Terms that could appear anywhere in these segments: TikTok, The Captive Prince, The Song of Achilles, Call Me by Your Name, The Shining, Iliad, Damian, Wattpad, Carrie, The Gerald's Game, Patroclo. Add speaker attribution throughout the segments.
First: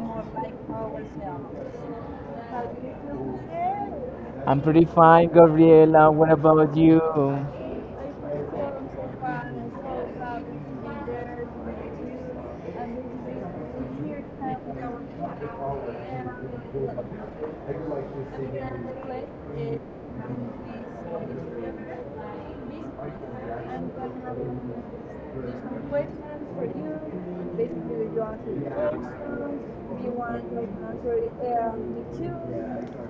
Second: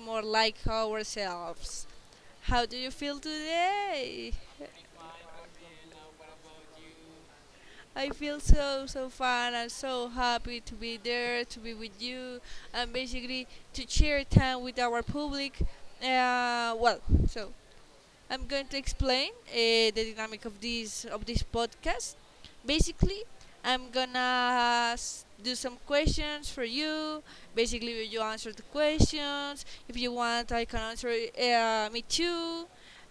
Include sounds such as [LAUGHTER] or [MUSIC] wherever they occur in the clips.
Speaker 1: more like ourselves. How do you feel today?
Speaker 2: I'm pretty fine, Gabriela. What about you?
Speaker 1: I feel so so fun and so happy to be there, to be with you and basically to share time with our public. Uh, well, so I'm going to explain the dynamic of this podcast. Basically, do some questions for you. Basically, you answer the questions. If you want, I can answer me too.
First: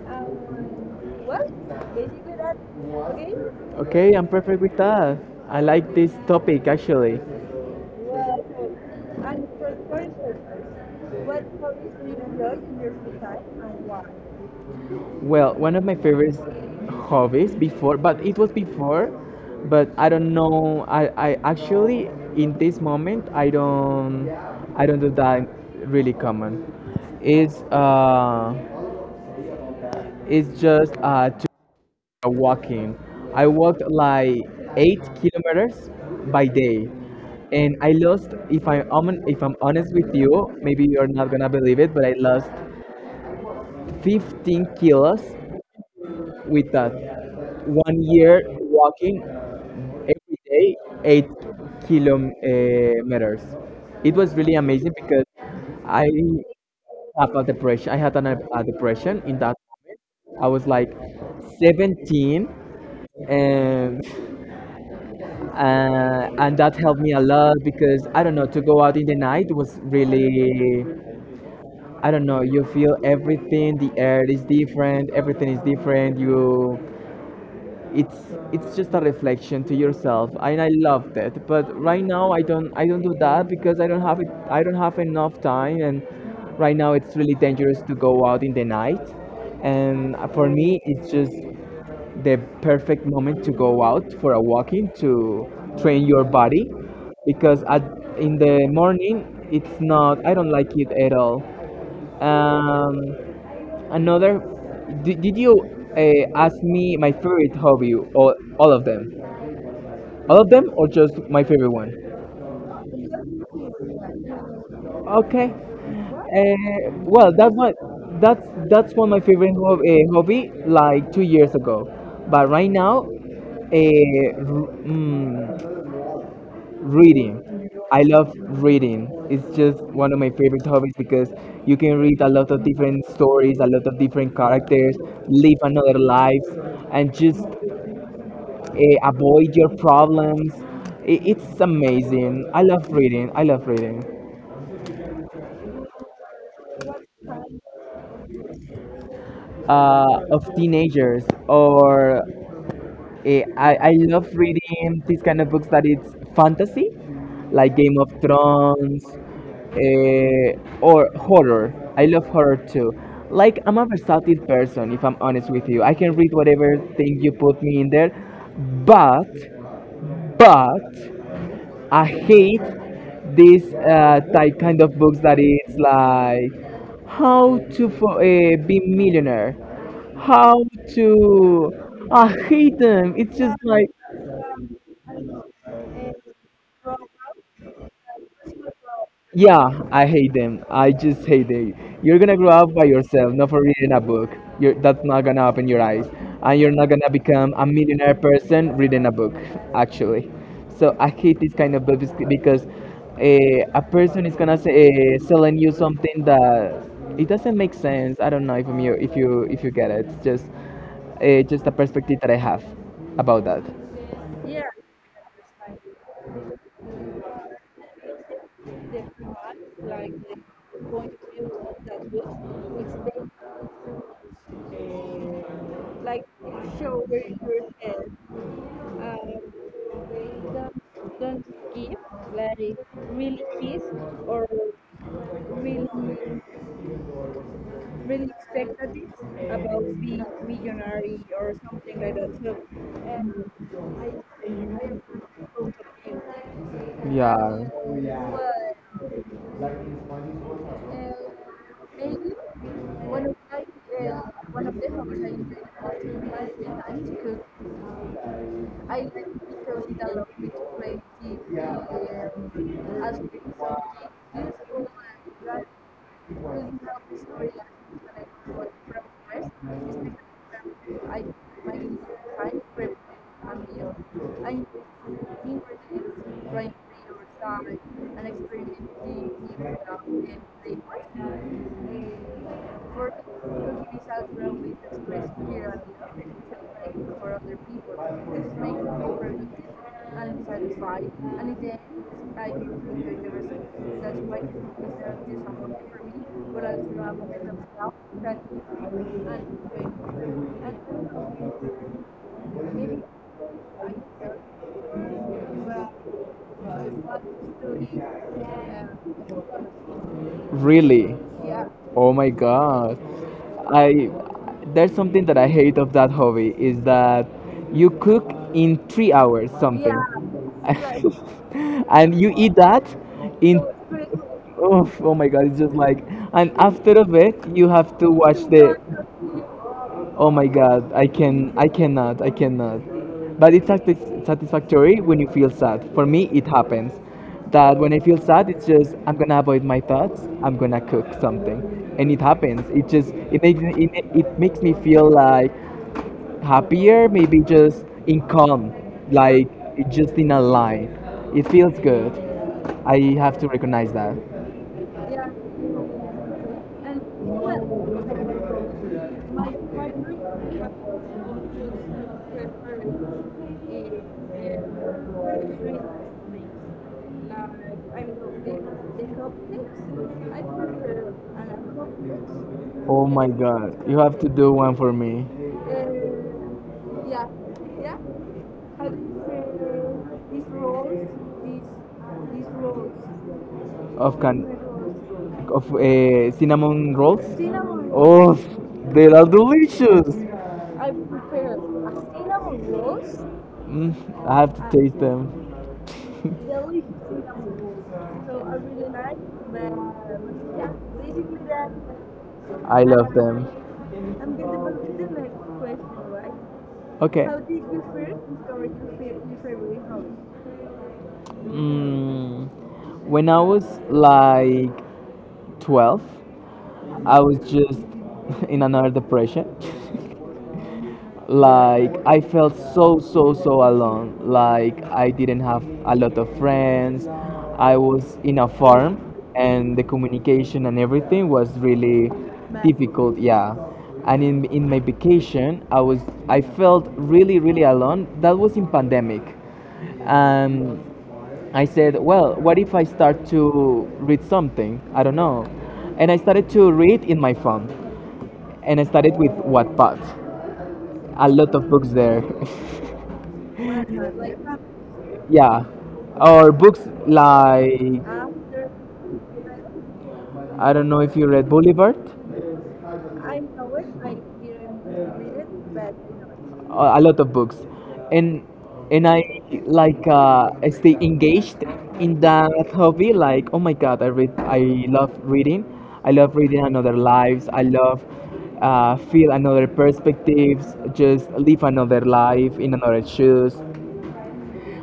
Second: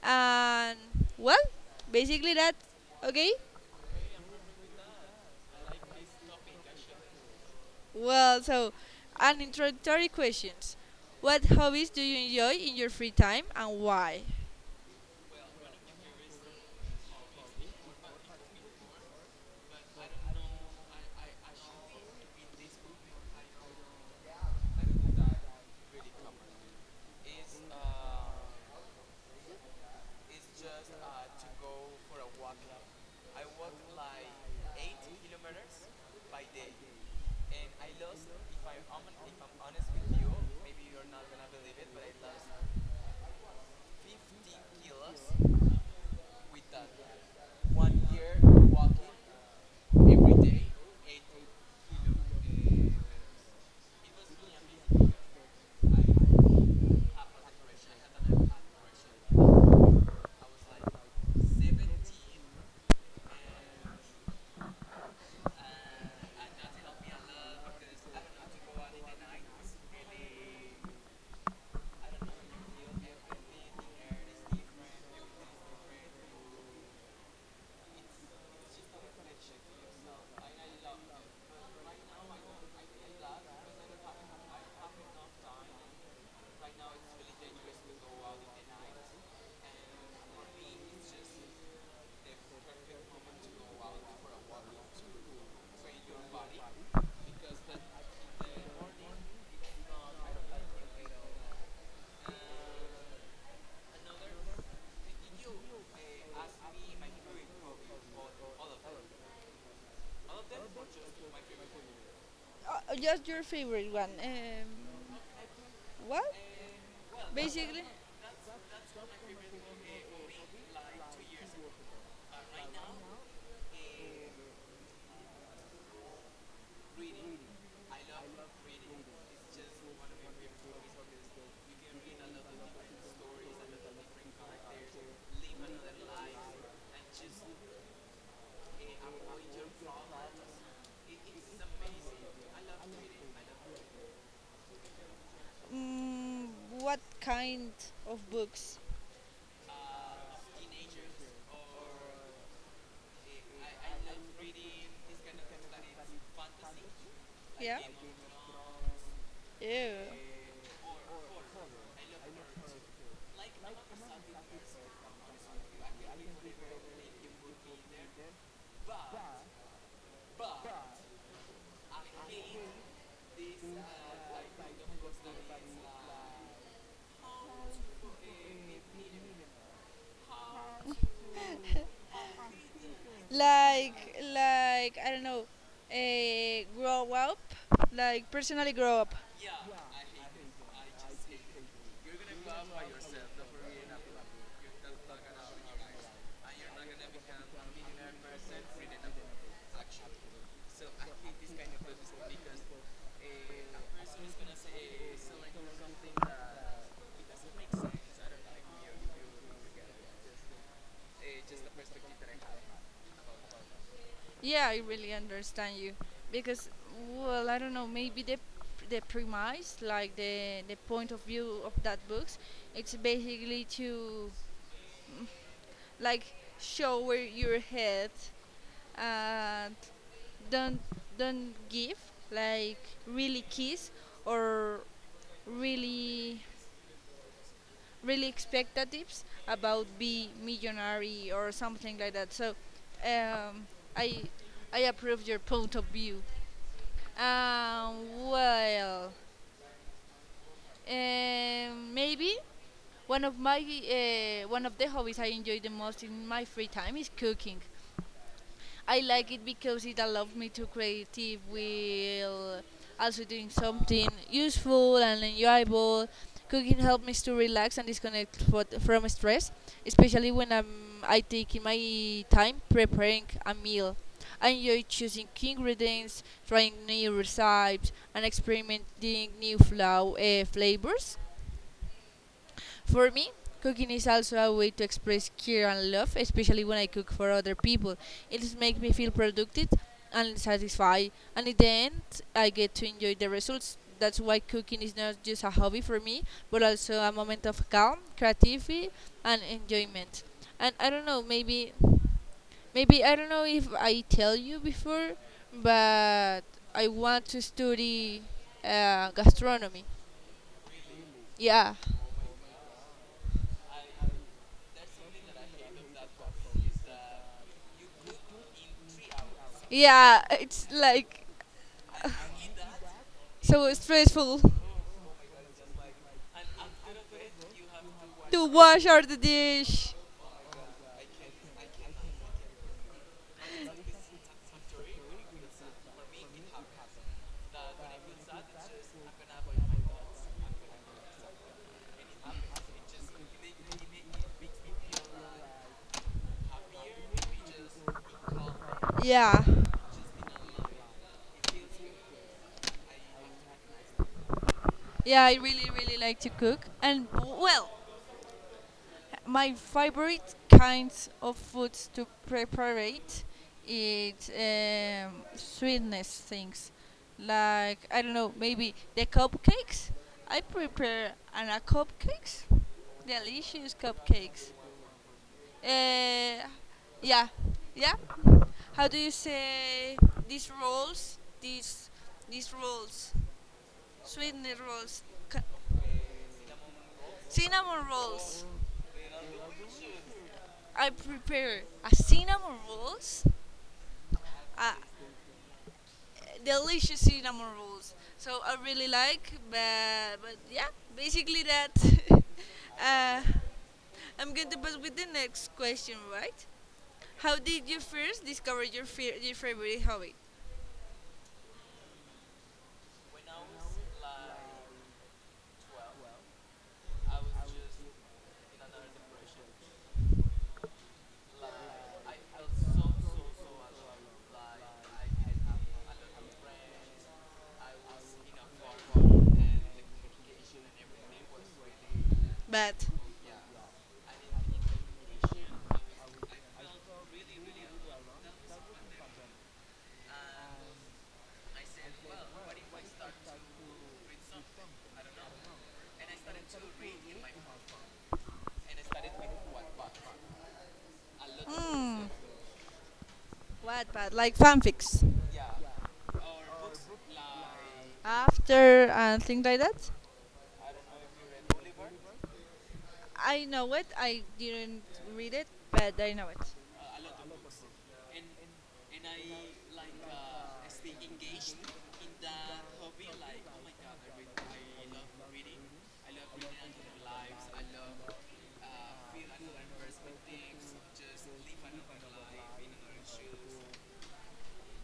Speaker 1: And well, basically that. Okay.
Speaker 2: Okay, I'm perfect with that. I like this topic actually.
Speaker 1: Well, so an introductory questions. What hobbies do you enjoy in your free time and why?
Speaker 2: Well, one of my favorite hobbies before, but it was before, but I don't know. I actually in this moment I don't do that really common. It's uh it's just walking. I walked like 8 kilometers by day, and I lost. If I'm if I'm honest with you, maybe you're not gonna believe it, but I lost 15 kilos with that 1 year walking day, 8 kilometers. It was really amazing because I have a depression. I had a depression in that moment. I was like 17 and [LAUGHS] and that helped me a lot because, I don't know, to go out in the night was really, I don't know, you feel everything. The air is different, everything is different. You It's just a reflection to yourself, and I love that. But right now I don't do that because I don't have enough time, and right now it's really dangerous to go out in the night, and for me it's just the perfect moment to go out for a walking, to train your body because in the morning it's not, I don't like it at all. um, Another, did you ask me my favorite hobby or all of them? All of them or just my favorite one?
Speaker 1: Just your favorite one.
Speaker 2: Okay.
Speaker 1: What?
Speaker 2: Well,
Speaker 1: Basically.
Speaker 2: that's one of my favorite hobby like 2 years ago, but right now, reading. I love reading. It's just one of my favorite hobbies because you can read a lot of different stories, a lot of different characters, live another life, and just avoid your problems. It's amazing. I love reading. I love reading.
Speaker 1: Mm, what kind of books?
Speaker 2: Of teenagers, or I love reading these kind of books that it's fantasy, like
Speaker 1: Yeah.
Speaker 2: Game of Thrones,
Speaker 1: Ew.
Speaker 2: or horror. I love horror too. Like, I'm a versatile person, if I'm honest with you. I can read whatever thing you put me in there, but but I hate this type kind of books that is like how to be millionaire, how to. I hate them. It's just like.
Speaker 1: Like I don't know. Grow up. Like personally grow up.
Speaker 2: Yeah, I hate them. I just hate it. You're gonna grow up by yourself, not for reading a book. That's not gonna open your eyes, and you're not gonna become a millionaire person reading a book, actually. So I hate this kind of books because, a person is gonna say, selling you something that it doesn't make sense. I don't know if I'm you if you get it. It's just a perspective that I have about that.
Speaker 1: Yeah, I really understand you because well I don't know maybe the premise like the point of view of that books it's basically to like shower your head and don't don't give like really kiss or really really expectatives about be millionaire or something like that. So um, I I approve your point of view.
Speaker 2: Yeah.
Speaker 1: Well,
Speaker 2: But
Speaker 1: maybe one of my one of the hobbies I enjoy the most in my free time is cooking. I like it because it allowed me to creative while also doing something useful and enjoyable. Cooking helped me to relax and disconnect from stress, especially when I'm, I take my time preparing a meal. I enjoy choosing key ingredients, trying new recipes, and experimenting new flavors. For me, cooking is also a way to express care and love, especially when I cook for other people. It makes me feel productive and satisfied, and in the end, I get to enjoy the results. That's why cooking is not just a hobby for me, but also a moment of calm, creativity, and enjoyment. And I don't know, maybe, maybe I don't know if I tell you before, but I want to study gastronomy.
Speaker 2: really.
Speaker 1: Yeah,
Speaker 2: Oh my god. I There's something that I hate of that hobby, is that you cook in 3 hours, yes, something,
Speaker 1: yeah,
Speaker 2: [LAUGHS]
Speaker 1: it's like
Speaker 2: and you eat that in.
Speaker 1: so stressful
Speaker 2: So, oh, oh my god, it's just like, and after of it you have to watch
Speaker 1: to
Speaker 2: the.
Speaker 1: wash all the dish.
Speaker 2: Oh my god, I can, I cannot, I cannot. But it's satisfactory when you feel sad. For me, it happens that when I feel sad, it's just, I'm gonna avoid my thoughts, I'm gonna cook something, and it happens. It just it makes it makes me feel like happier, maybe just in calm,
Speaker 1: Yeah,
Speaker 2: like, it just in a line. It feels good. I have to recognize that.
Speaker 1: yeah, I really, really like to cook. And well, my favorite kinds of foods to prepare it is sweetness things. Like I don't know, maybe the cupcakes. I prepare and a cupcakes,
Speaker 2: Oh my
Speaker 1: delicious
Speaker 2: god, you have to
Speaker 1: cupcakes.
Speaker 2: do one for me.
Speaker 1: Uh, yeah, yeah. How do you say these rolls? These rolls,
Speaker 2: Of can.
Speaker 1: sweetness rolls, c-
Speaker 2: Of cinnamon rolls.
Speaker 1: cinnamon
Speaker 2: Oh,
Speaker 1: rolls.
Speaker 2: they are delicious.
Speaker 1: I prepare a cinnamon rolls,
Speaker 2: Mm, I have
Speaker 1: a
Speaker 2: to taste them.
Speaker 1: delicious cinnamon rolls. So I really like, but yeah, basically that.
Speaker 2: I
Speaker 1: [LAUGHS]
Speaker 2: love
Speaker 1: uh,
Speaker 2: them.
Speaker 1: I'm going to pass with the next question, right?
Speaker 2: Okay.
Speaker 1: How did you first discover your favorite hobby?
Speaker 2: Mm, when I was like 12, I was just [LAUGHS] in another depression. Like, I felt so so so alone. Like, I didn't have a lot of friends. I was in a farm and the communication and everything was really
Speaker 1: But
Speaker 2: difficult, yeah. And in my vacation, I was, I felt really really alone. That was in pandemic. And I said, well, what if I start to read something? I don't know. And I started to read in my phone. And I started with Wattpad. A lot of books
Speaker 1: hmm,
Speaker 2: there. [LAUGHS]
Speaker 1: what? But like fanfics.
Speaker 2: Yeah, or books like,
Speaker 1: After and things like that.
Speaker 2: I don't know if you read Boulevard,
Speaker 1: I know it. I didn't read it, but I know it.
Speaker 2: a lot of books, and and I like, I stay engaged in that hobby. Like, oh my god, I read, I love reading. I love reading another lives. I love feel another perspectives. Just live another life in another shoes.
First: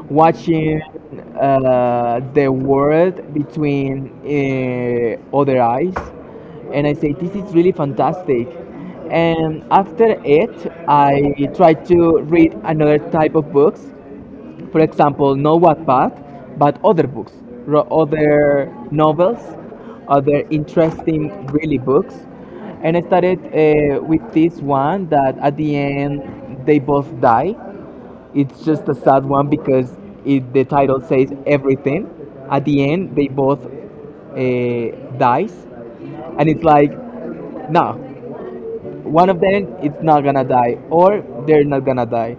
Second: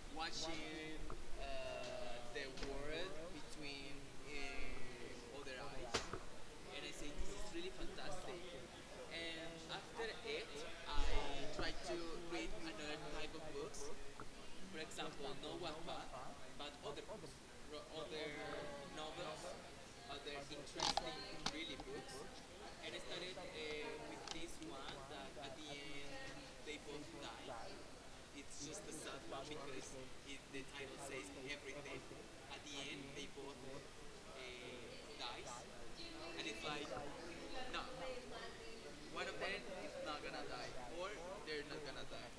Speaker 2: Watching the world between other eyes, and I say, this is really fantastic. And after it I try to read another type of books, for example not Wattpad but other books, other novels, other interesting really books. And I started with this one that at the end they both die. It's just a sad one because the title says everything. At the end, they both dies, and it's like, no, one of them it's not gonna die, or they're not gonna die,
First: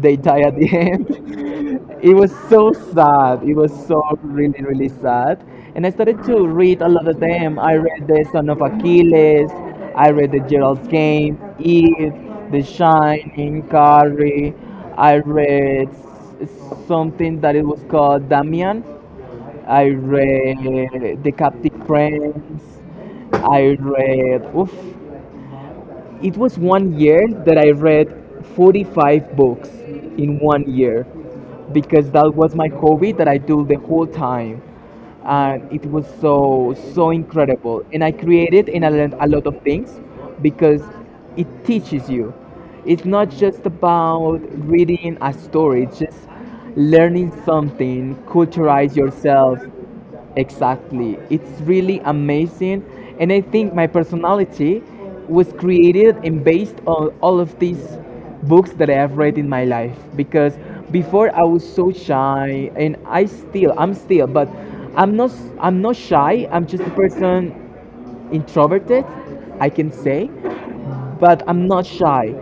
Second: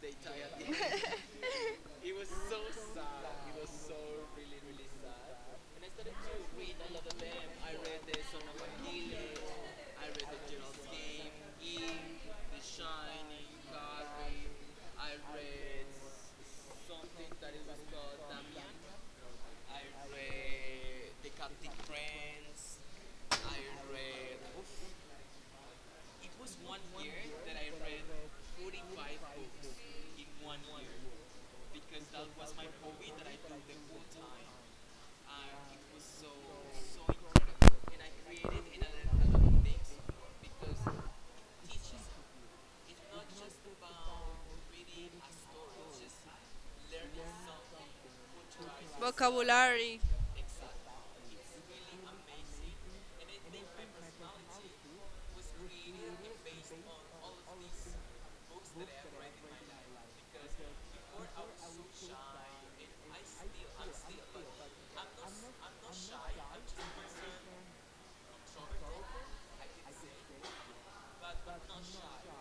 Speaker 2: they die at the end. [LAUGHS] It was so sad. It was so really, really sad. And I started to read a lot of them. I read The Son of Achilles, I read The Gerald's Game, Eve, The Shining, Carrie. I read s- something that it was called Damian. I read The Captive Prince. I read, oof, it was 1 year that I read 45 books in 1 year because that was my hobby that I do the whole time. And it was so, so incredible. And I created and I learned a lot of things because it teaches you. It's not just about reading a story, it's just learning something, culturize yourself.
Speaker 1: Vocabulary.
Speaker 2: Exactly. It's really amazing. And I think my personality was created and based on all of these books that I have read in my life. Because before I was so shy, and I'm still, but I'm not I'm not shy. I'm just a person introverted, I can say, but I'm not shy.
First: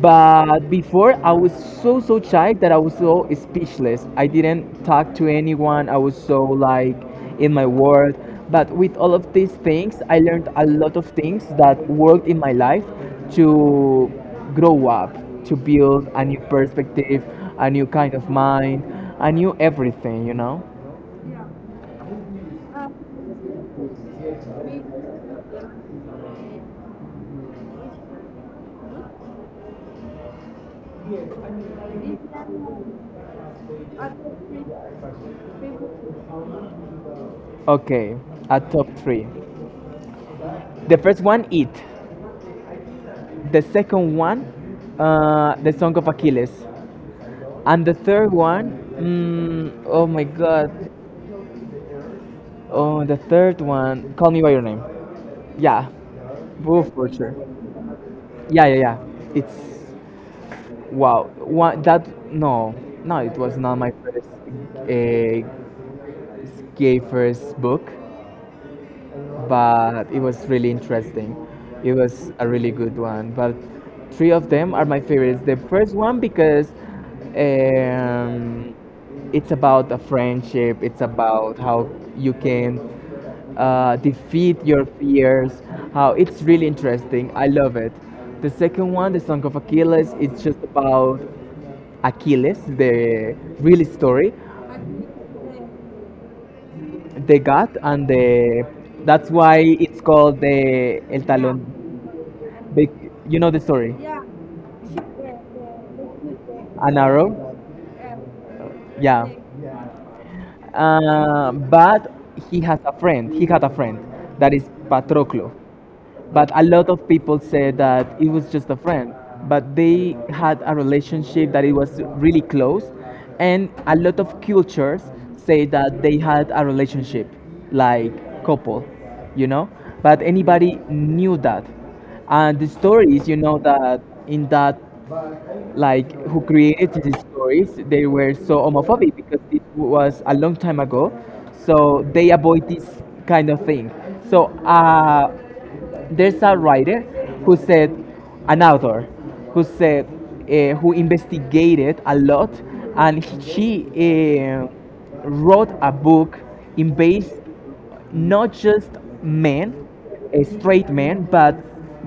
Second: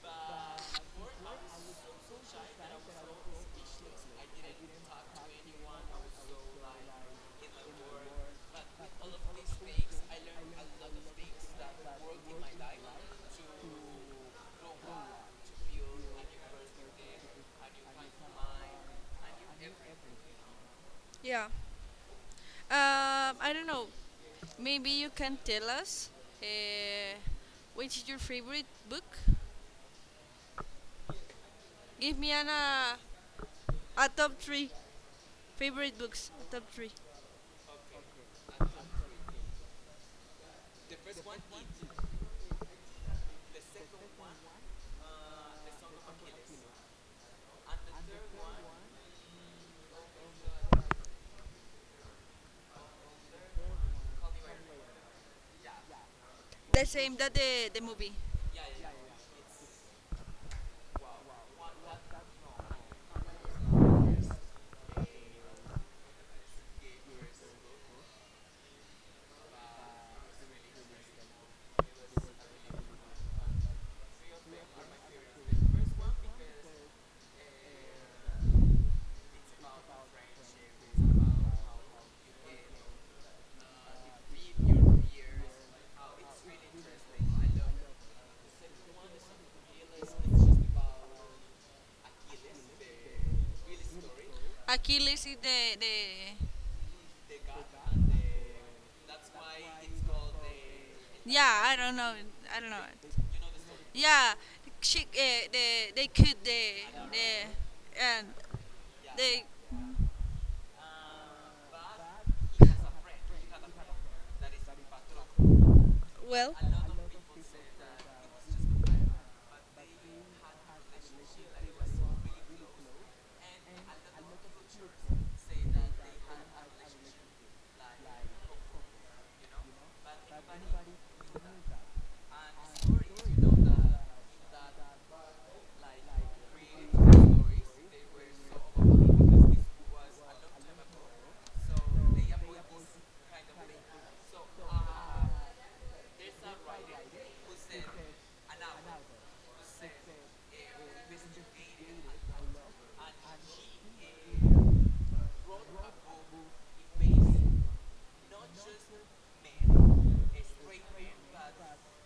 Speaker 2: But before, I was so so shy that I was so speechless. I didn't talk to anyone. I was so like in my world. But with all of these things, I learned a lot of things that worked in my life to grow up, to build a new perspective, a new kind of mind, a new everything. You know.
Speaker 1: Yeah. I don't know. Maybe you can tell us uh, which is your favorite book. Give me an a top three favorite books. Top three.
Speaker 2: Okay, a top three. The first one, eat. The second one, the Song of Achilles, and the third one, mm, oh my God, oh the third one, Call Me by Your Name. Yeah,
Speaker 1: The
Speaker 2: Wolf
Speaker 1: same that
Speaker 2: Butcher.
Speaker 1: the movie.
Speaker 2: Yeah, yeah, yeah. It's wow. One that no, no, it was not my first uh, gay first book. But it was really interesting. It was a really good one. But three of them are my favorites. The first one because um, it's about a friendship. It's about how you can defeat your fears. How, it's really interesting. I love it. The second one, the Song of Achilles, it's just about Achilles, the real story,
Speaker 1: Achilles is the.
Speaker 2: the god, and the. That's why it's called the El. Yeah. Talón.
Speaker 1: Yeah, I don't know. I don't know.
Speaker 2: Big, you know the story.
Speaker 1: Yeah, she, the, they could
Speaker 2: An arrow.
Speaker 1: the and
Speaker 2: Yeah.
Speaker 1: they.
Speaker 2: But he has a friend. He had a friend that is Patroclo. But
Speaker 1: Well,
Speaker 2: a lot of people said that it was just a friend. But they had a relationship that it was really close, and a lot of cultures say that they had a relationship, like couple, you know. But anybody knew that, and the story is, you know, that in that, like, who created these stories, they were so homophobic because it was a long time ago, so they avoid this kind of thing. So, there's a writer who said, an author who said, who investigated a lot, and she wrote a book in base, not just men, straight men, but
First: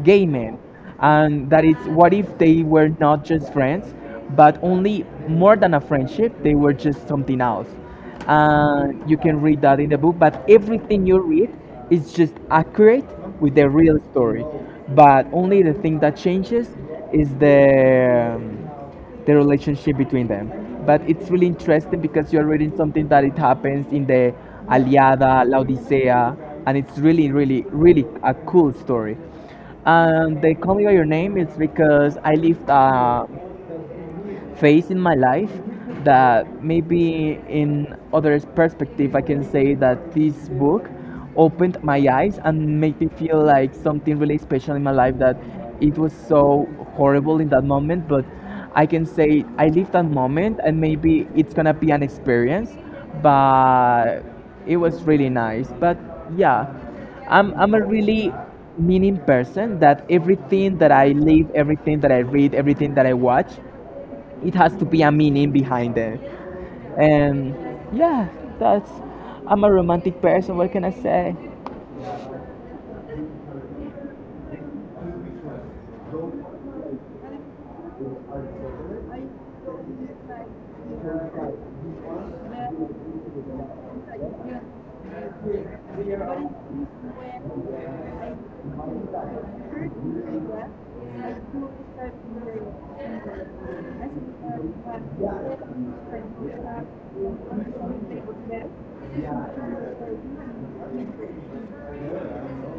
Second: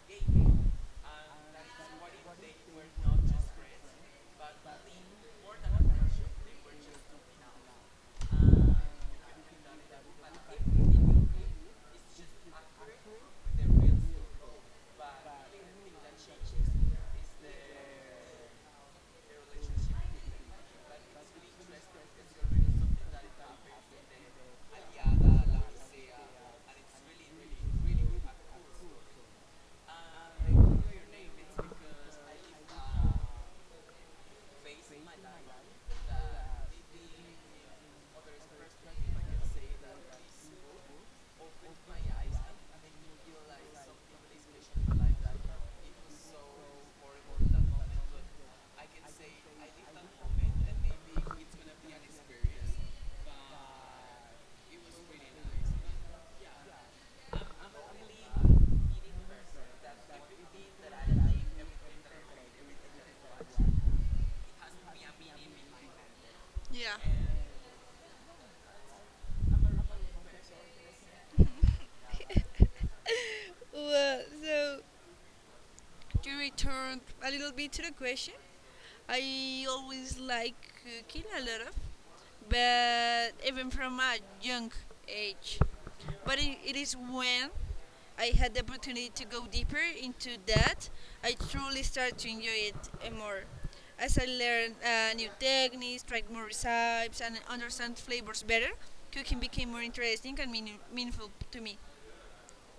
Speaker 2: gay men. And that is, what if they were not just friends, but only more than a friendship, they were just something else. And you can read that in the book, but everything you read is just accurate with the real story. But only the thing that changes is the relationship between them. But it's really interesting because you're reading something that it happens in the Aliada, Laodicea, and it's really, really, really a cool story. And they call me by your name is because I lived a phase in my life that maybe in others' perspective, I can say that this book opened my eyes and made me feel like something really special in my life that it was so horrible in that moment, but I can say I lived that moment and maybe it's gonna be an experience, but it was really nice. But yeah, I'm a really meaning person that everything that I live, everything that I read, everything that I watch it has to be a meaning behind it
Speaker 1: yeah.
Speaker 2: and yeah, that's, I'm a romantic person, what can I say.
Speaker 1: Well, so to return a little bit to the question, I always like cooking a lot of, but even from a young age. But it is when I had the opportunity to go deeper into that, I truly started to enjoy it more. As I learned new techniques, tried more recipes, and understand flavors better, cooking became more interesting and meaningful to me.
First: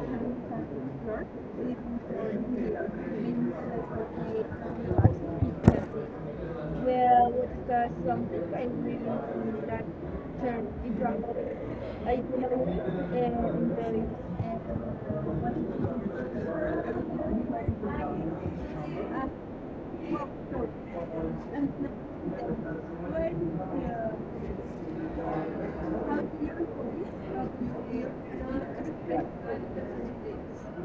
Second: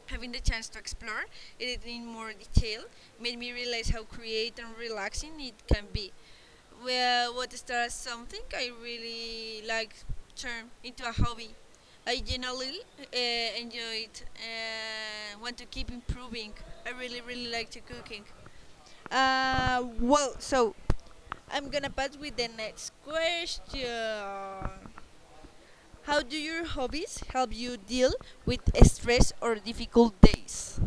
Speaker 1: Having the chance to explore it in more detail made me realize how creative and relaxing it can be. Well, what starts something I really like turned into a hobby. I generally enjoy it and want to keep improving. I really, really like to cooking. So I'm gonna pass with the next question. How do your hobbies help you deal with stress or difficult days?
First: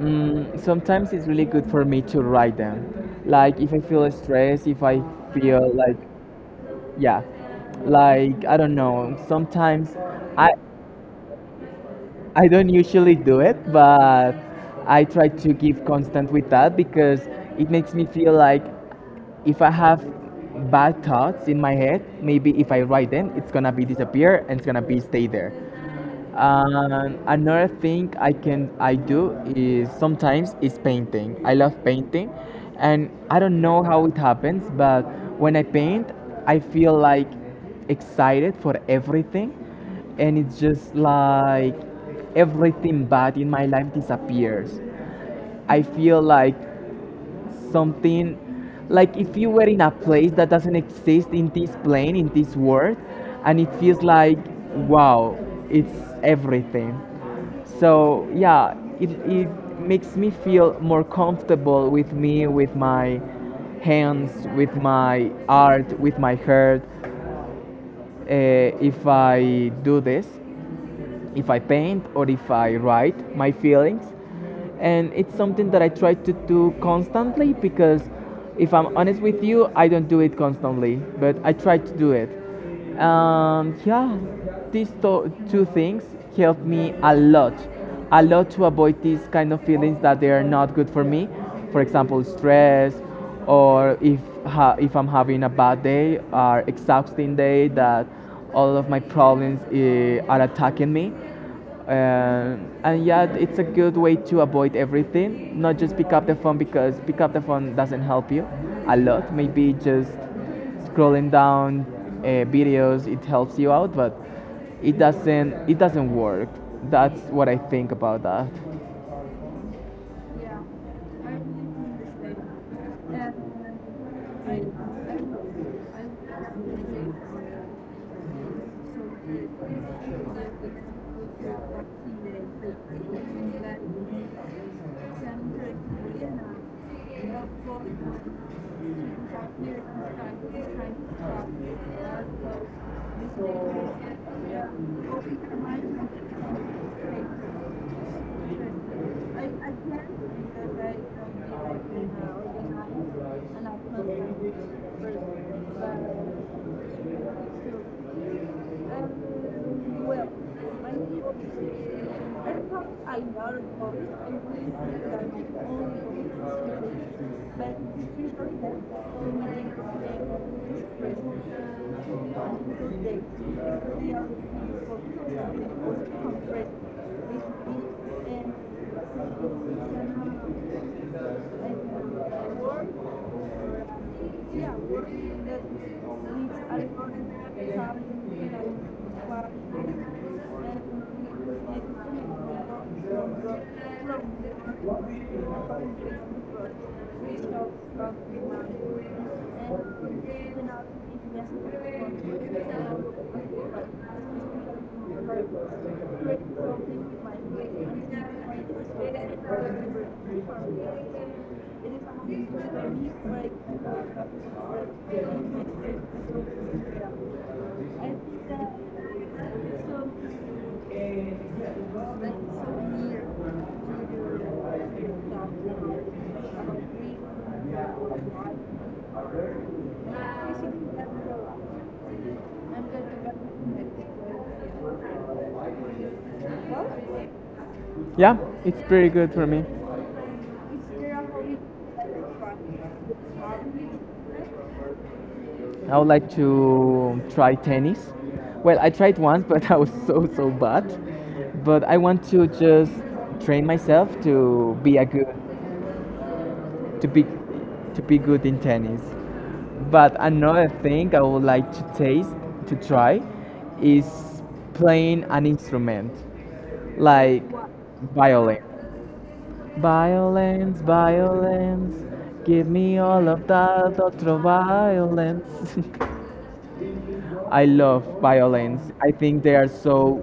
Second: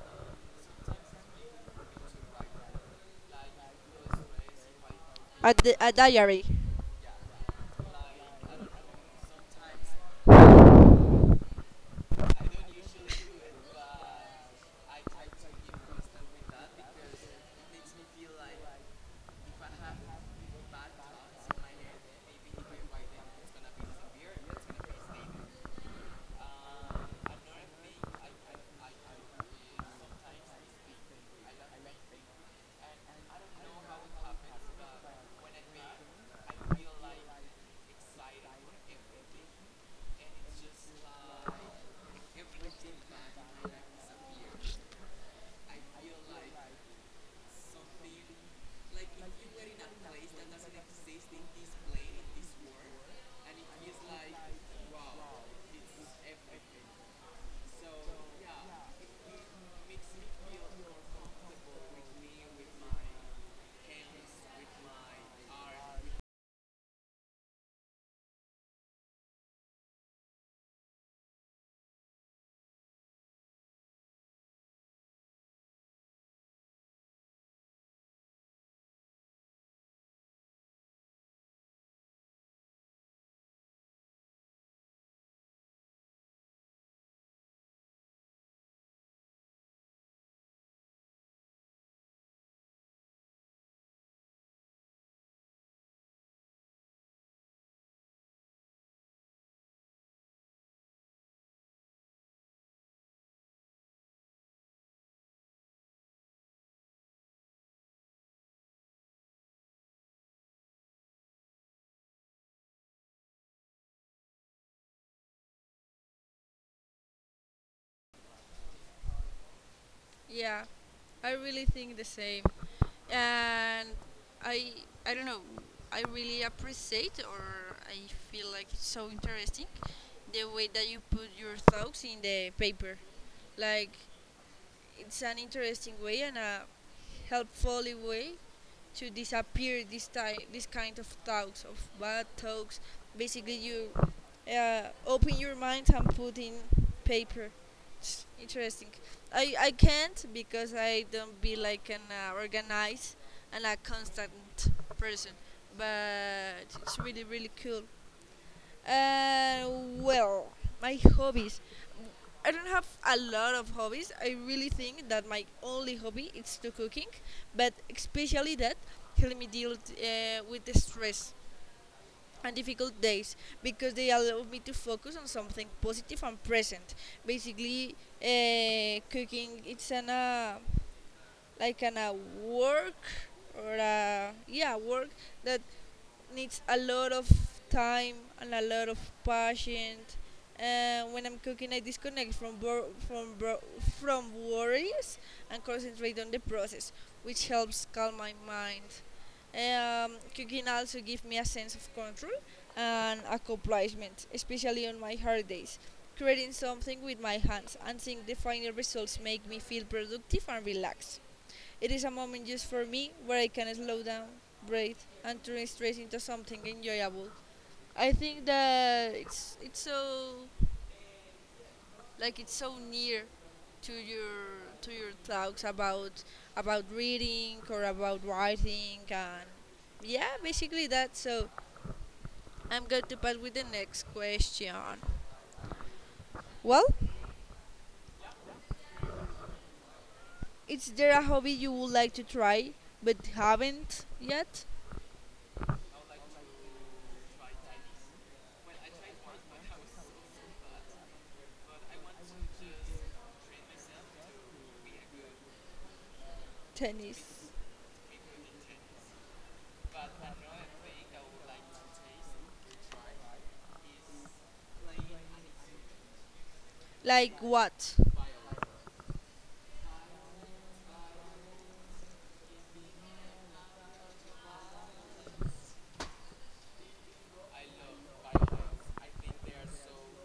Speaker 2: Sometimes it's really good for me to write them, like if I feel stressed, if I
Speaker 1: A
Speaker 2: feel
Speaker 1: a
Speaker 2: like,
Speaker 1: diary.
Speaker 2: yeah, like I don't know, sometimes I don't usually do it, but I try to give constant with that because it makes me feel like if I have bad thoughts in my head, maybe if I write them, it's gonna be disappear and it's gonna be stay there. And another thing I do is sometimes is painting. I love painting, and I don't know how it happens, but when I paint, I feel like excited for everything, and it's just like everything bad in my life disappears. I feel like something, like if you were in a place that doesn't exist in this plane, in this world, and it feels like, wow, it's everything. So yeah, it makes me feel more comfortable with me, with my hands, with my art, with my heart. If I do this, if I paint or if I write my feelings. And it's something that I try to do constantly because if I'm honest with you, I don't do it constantly, but I try to do it. And yeah, these two things help me a lot, a lot to avoid these kind of feelings that they are not good for me. For example, stress, or if if I'm having a bad day, or exhausting day that all of my problems are attacking me. And yeah, it's a good way to avoid everything. Not just pick up the phone because pick up the phone doesn't help you a lot. Maybe just scrolling down videos, it helps you out but it doesn't work. That's what I think about that.
Speaker 1: Yeah, I really think the same, and I I don't know. I really appreciate, or I feel like it's so interesting, the way that you put your thoughts in the paper. Like it's an interesting way and a helpful way to disappear this type, this kind of thoughts of bad thoughts. Basically, you open your mind and put in paper. It's interesting. I can't because I don't be like an organized and a constant person. But it's really really cool. Uh, well, my hobbies. I don't have a lot of hobbies. I really think that my only hobby is to cooking, but especially that help me deal with the stress and difficult days because they allow me to focus on something positive and present. Basically, cooking it's an like an a work or a yeah work that needs a lot of time and a lot of patience. When I'm cooking, I disconnect from bor- from bro- from worries and concentrate on the process, which helps calm my mind. Cooking also gives me a sense of control and accomplishment, especially on my hard days. Creating something with my hands and seeing the final results make me feel productive and relaxed. It is a moment just for me where I can slow down, breathe, and turn stress into something enjoyable. I think that it's so like it's so near to your talks about reading or about writing and yeah, basically that. So I'm going to pass with the next question. Well,
Speaker 2: Yeah, it's pretty good for me.
Speaker 1: is there a hobby you would like to try but haven't yet?
Speaker 2: I would like to try tennis. Well, I tried once but [LAUGHS] I was so, so bad, but I want to just train myself to be a good, to be,
Speaker 1: Tennis.
Speaker 2: to be good in tennis. But another thing I would like to taste, to try, is playing an instrument
Speaker 1: Like
Speaker 2: like
Speaker 1: what?
Speaker 2: violin. Violence, violence, give me all of that ultra violence. [LAUGHS] I love violence. I think they are so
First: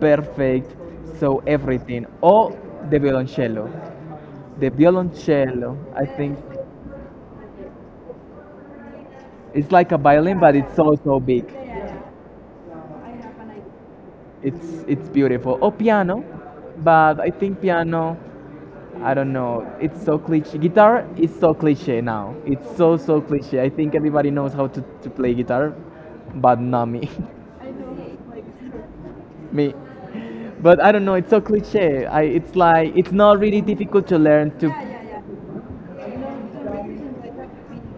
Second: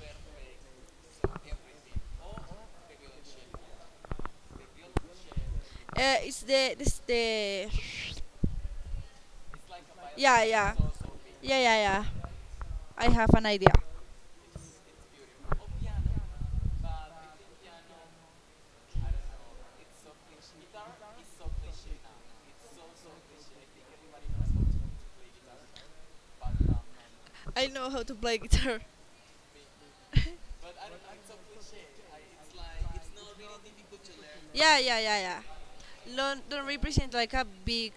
Speaker 2: perfect, so everything. Oh, the violoncello. The violoncello, I think
Speaker 1: It's the this the.
Speaker 2: it's like a violin,
Speaker 1: Yeah,
Speaker 2: but
Speaker 1: yeah,
Speaker 2: it's so, so big.
Speaker 1: yeah, yeah, yeah. I have an idea.
Speaker 2: It's beautiful. Oh, piano, but I think piano, I don't know. It's so cliche. Guitar is so cliche now. It's so, so cliche. I think everybody knows how to play guitar, but not me.
Speaker 1: I know how to play guitar. [LAUGHS]
Speaker 2: [LAUGHS] Me. But I don't know. It's so cliche. I, it's like it's not really difficult to learn to.
Speaker 1: Yeah, yeah, yeah, yeah. Don't represent like a big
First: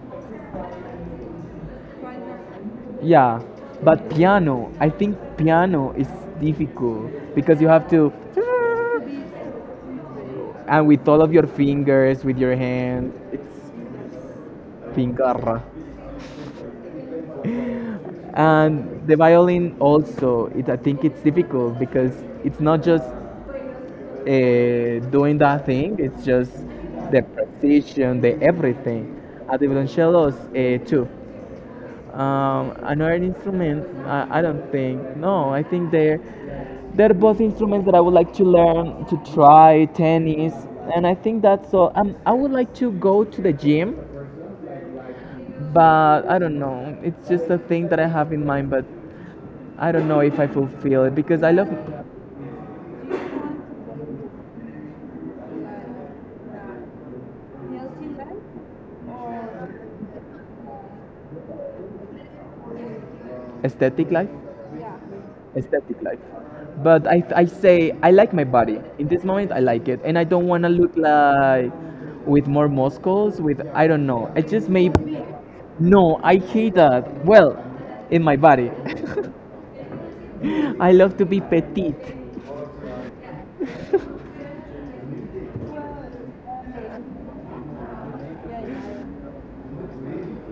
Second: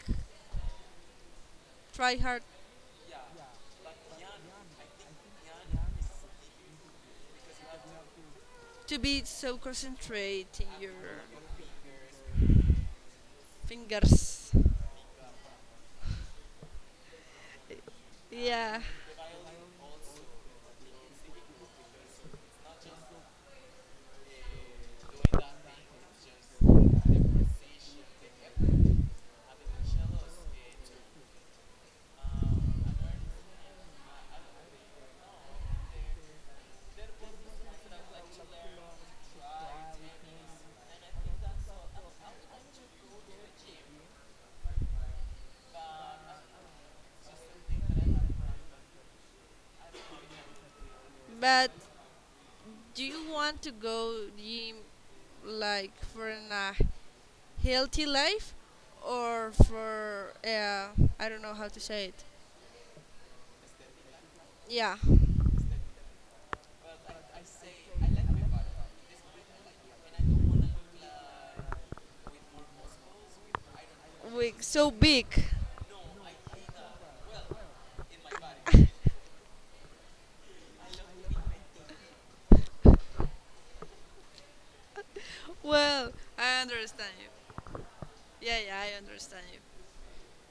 Speaker 1: try hard
Speaker 2: Yeah, but piano. I think piano is difficult because you have to,
Speaker 1: to be so concentrating
Speaker 2: and
Speaker 1: your
Speaker 2: with all of your fingers with your hand. It's
Speaker 1: fingers.
Speaker 2: pingarra.
Speaker 1: Yeah,
Speaker 2: And the violin also it, I think it's difficult because it's not just doing that thing, it's just the precision, the everything at the violoncellos too. Another instrument, I don't think, no, I think they're both instruments that I would like to learn, to try tennis. And I think that's all. I would like to go to the gym, but I don't know, it's just a thing that I have in mind, but I don't know if I fulfill it because I love
Speaker 1: but do you want to go gym like for a healthy life or for I don't know how to say it.
Speaker 2: aesthetic life,
Speaker 1: Yeah,
Speaker 2: aesthetic life. But I say I like my body. In this moment, I like it, and I don't want to look like with more muscles. With I don't know. I
Speaker 1: we
Speaker 2: just may.
Speaker 1: so big.
Speaker 2: No, I hate that. Well, in my body, [LAUGHS] I love to be petite.
Speaker 1: Well, I understand you. Yeah, yeah, I understand you.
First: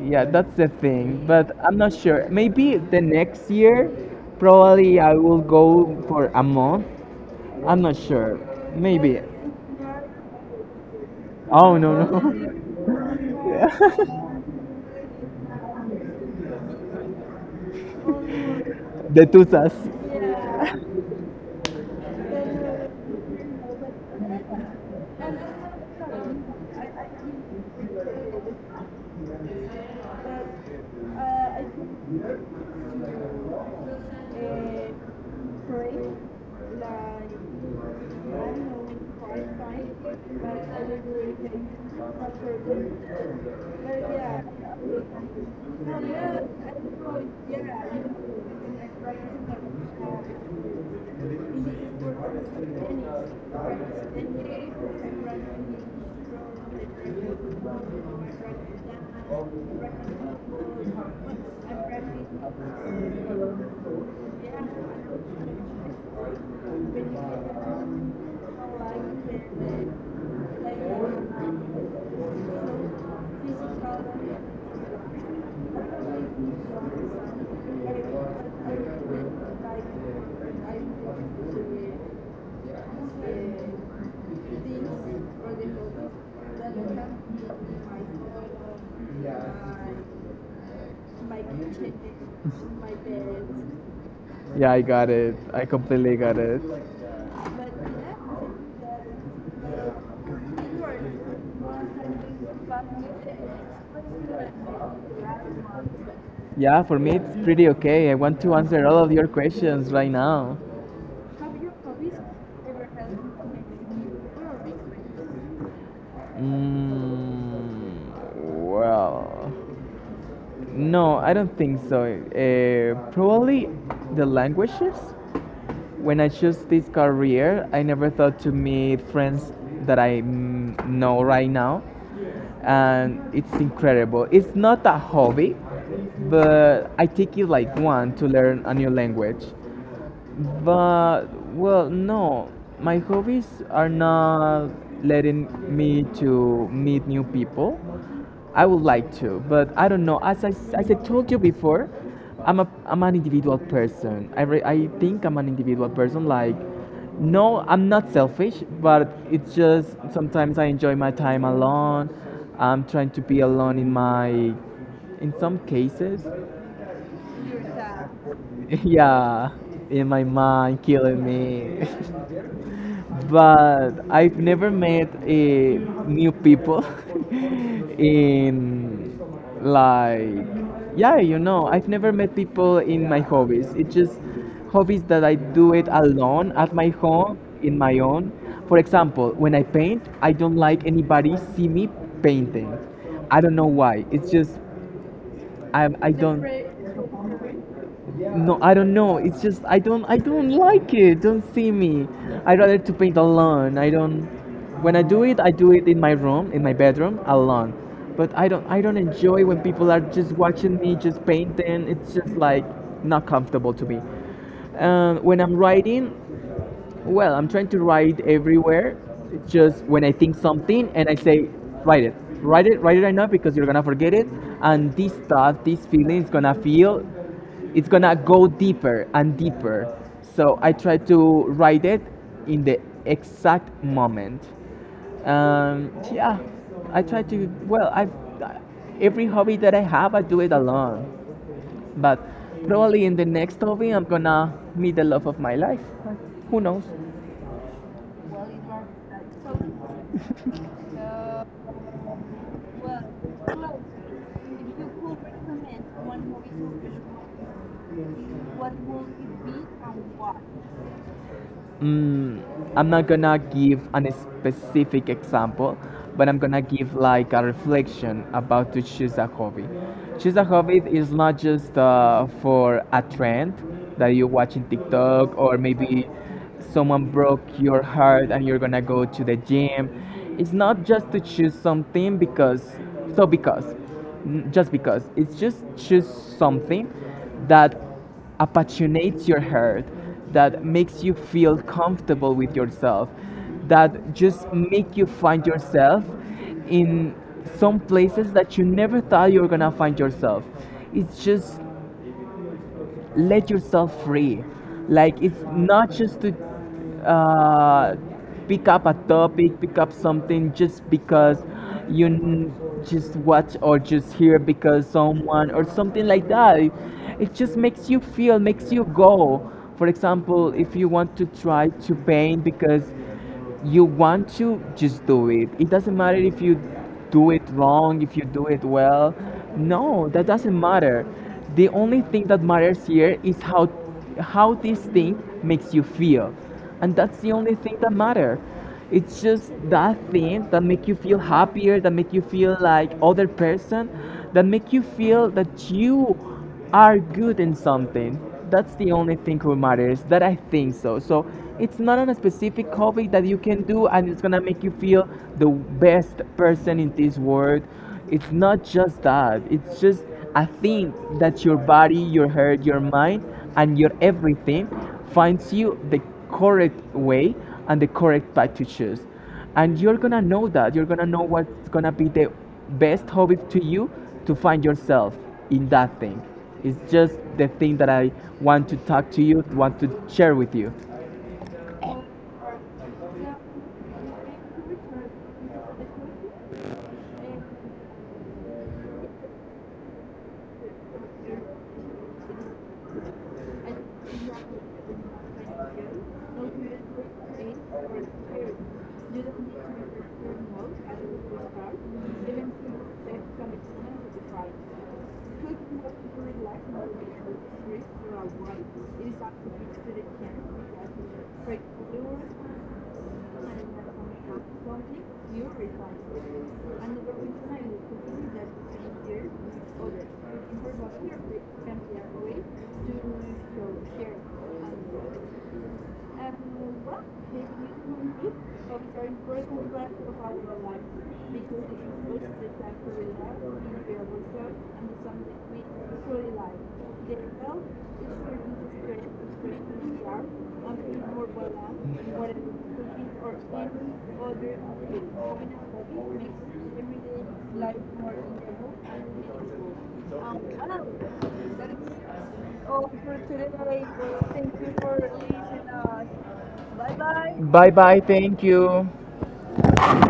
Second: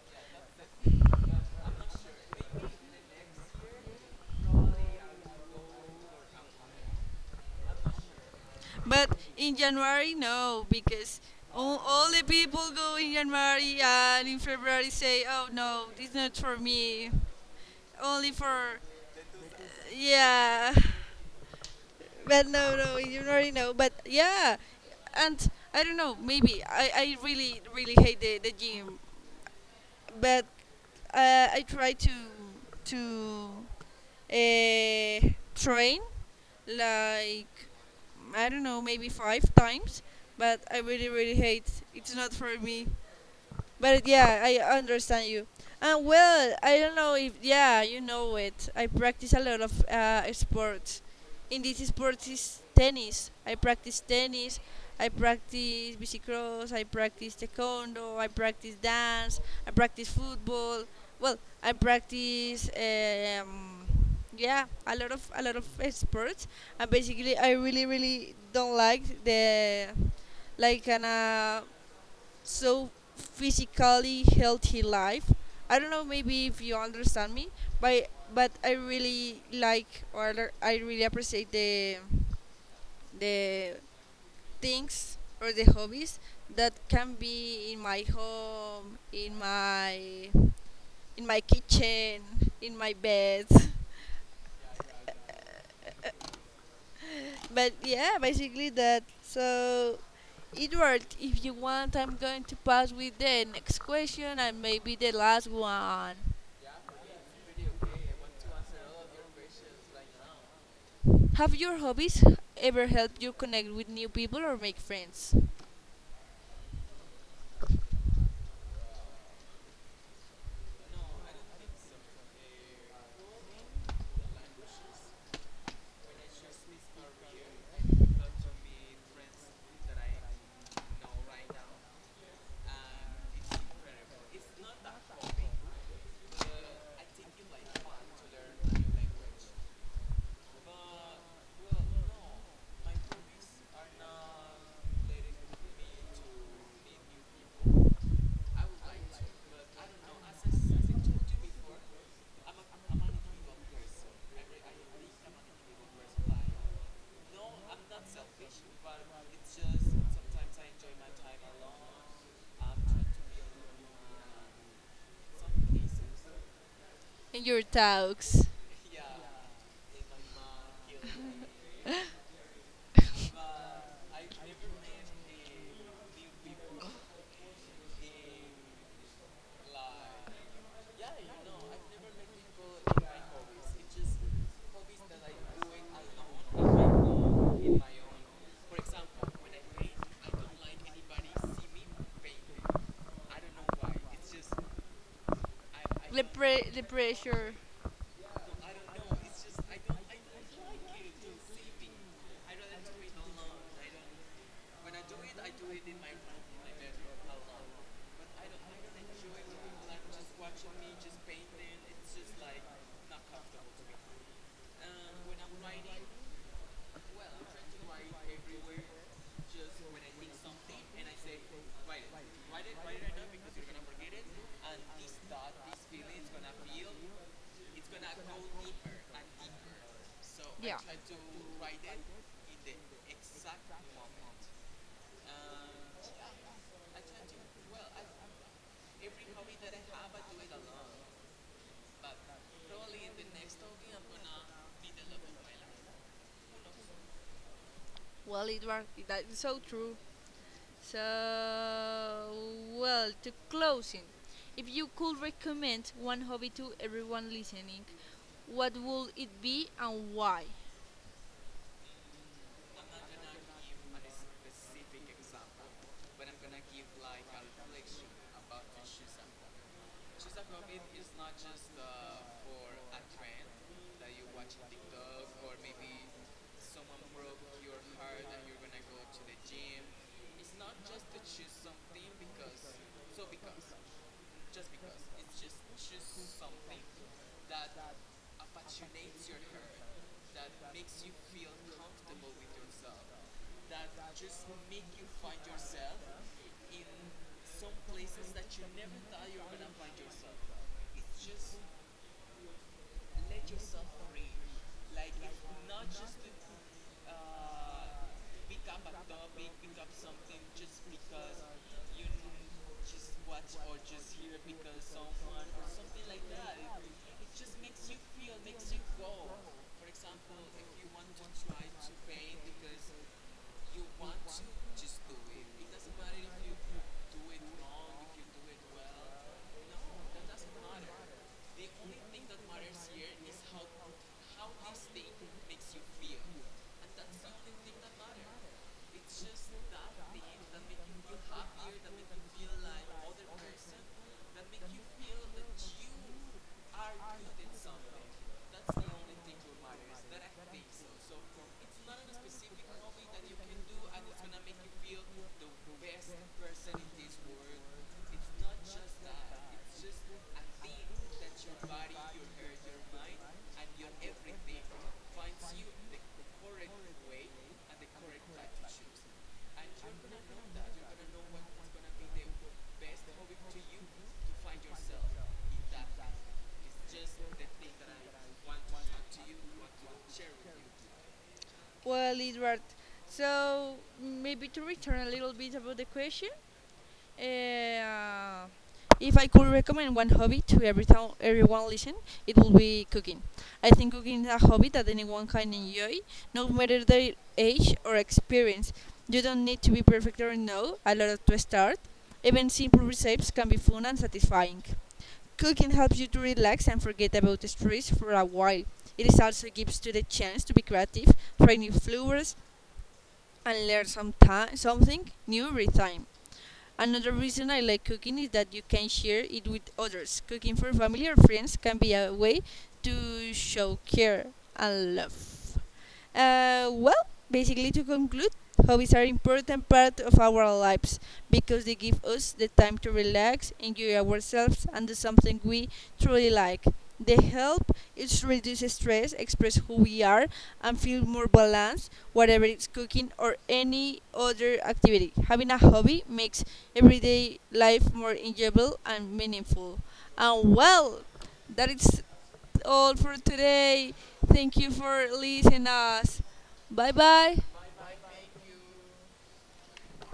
Speaker 2: Yeah, that's the thing. But I'm not sure. Maybe the next year, probably I will go for a month. I'm not sure.
Speaker 1: But
Speaker 2: Maybe.
Speaker 1: in January, no, because
Speaker 2: Oh no,
Speaker 1: all the
Speaker 2: no.
Speaker 1: people
Speaker 2: [LAUGHS]
Speaker 1: go in January
Speaker 2: Yeah.
Speaker 1: and in February say, oh no, it's not for me, only for,
Speaker 2: [LAUGHS] The tutas.
Speaker 1: yeah. But no, no, in January, no. But yeah, and I don't know, maybe I really, really hate the gym, but I try to uh, train like I don't know maybe five times, but I really really hate. It's not for me. But yeah, I understand you. And well, I don't know if yeah, you know it. I practice a lot of sports. In this sport is tennis. I practice tennis. I practice bicicross. I practice taekwondo. I practice dance. I practice football. Well, I practice yeah a lot of sports. And basically, I really really don't like the like kind of so physically healthy life. I don't know maybe if you understand me, but but I really like or I really appreciate the things or the hobbies that can be in my home, in my kitchen, in my bed.
Speaker 2: Yeah, I got it. I completely got it.
Speaker 1: [LAUGHS] but yeah, basically that. So Edward, if you want, I'm going to pass with the next question and maybe the last one.
Speaker 2: Yeah, for me it's pretty okay. I want to answer all of your questions right now.
Speaker 1: Have your hobbies ever helped you connect with new people or make friends?
Speaker 2: Mm, well, no, I don't think so. Probably the languages. When I chose this career, I never thought to meet friends that I know right now. And it's incredible. It's not a hobby, but I take it like one to learn a new language. But well, no, my hobbies are not letting me to meet new people. I would like to, but I don't know. As I, as I told you before, I'm a, I'm an individual person. I think I'm an individual person. Like, no, I'm not selfish, but it's just sometimes I enjoy my time alone. I'm trying to be alone in my, in some cases,
Speaker 1: In your talks,
Speaker 2: [LAUGHS] yeah, in my mind, killing me. [LAUGHS] But I've never met new people [LAUGHS] in, like, yeah, you know, I've never met people in my hobbies, it's just hobbies that I do it alone at my home, in my own. For example, when I paint, I don't like anybody see me painting. I don't know why, it's just I
Speaker 1: the,
Speaker 2: don't,
Speaker 1: the pressure.
Speaker 2: no, I don't know. It's just I don't like it. Don't see me. I rather to paint alone. I don't, when I do it in my room, in my bedroom, alone. But I don't enjoy when people are just watching me just painting. It's just like not comfortable to me. When I'm writing, well, I'm trying to write everywhere. Just when I think something and I say, write it, write it, write it right now because you're gonna forget it, and this thought, this feeling is gonna feel, it's gonna go deeper and deeper. So I
Speaker 1: Yeah.
Speaker 2: try to write it in the exact moment. Yeah, I try to. Well, I, every hobby that I have, I do it alone. But probably in the next hobby, I'm gonna meet the love of my life. Who knows?
Speaker 1: Well, Edward, that's so true. So, well, to closing, if you could recommend one hobby to everyone listening, what would it be and why?
Speaker 2: Mm, I'm not gonna give an specific example, but I'm gonna give like a reflection about to choose a hobby. Choose a hobby is not just for a trend that you watch in TikTok or maybe someone broke your heart and you're gonna go to the gym. It's not just to choose something because, so because, just because, it's just choose something that appassionates your heart, that makes you feel comfortable with yourself, that just make you find yourself in some places that you never thought you were gonna find yourself. It's just let yourself free. Like it's not just to uh, pick up a topic, pick up something just because you just watch or just hear because someone or something like that. It just makes you feel, makes you go. For example, if you want to try to paint because you want to just do it, it doesn't matter if you do it wrong, if you do it well, no, that doesn't matter. The only thing that matters here is how this thing makes you feel, and that's the only thing that matters. It's just that thing that make you feel happier, that make you feel like other person, that make you feel that you are good in something. That's the only thing who matters. That I think so. So it's not on a specific hobby that you can do, and it's gonna make you feel the best person in this world. It's not just that. It's just a thing that your body, your heart, your mind, and your everything finds you the correct way and the correct path to choose, and you're gonna know, that you're gonna know what's gonna be the best hobby to you, to find yourself in that thing. It's just the thing that I want to talk to you, want to share with you.
Speaker 1: Well, Edward, so maybe to return a little bit about the question, uh, if I could recommend one hobby to every town, everyone listen, it would be cooking. I think cooking is a hobby that anyone can enjoy, no matter their age or experience. You don't need to be perfect or know a lot to start. Even simple recipes can be fun and satisfying. Cooking helps you to relax and forget about the stress for a while. It is also gives you the chance to be creative, try new flavors, and learn something new every time. Another reason I like cooking is that you can share it with others. Cooking for family or friends can be a way to show care and love. Well, basically, to conclude, hobbies are important part of our lives because they give us the time to relax, enjoy ourselves, and do something we truly like. They help us reduce stress, express who we are, and feel more balanced, whatever it's cooking or any other activity. Having a hobby makes everyday life more enjoyable and meaningful. And well, that is all for today. Thank you for listening us. Bye bye.
Speaker 2: Bye bye, thank you.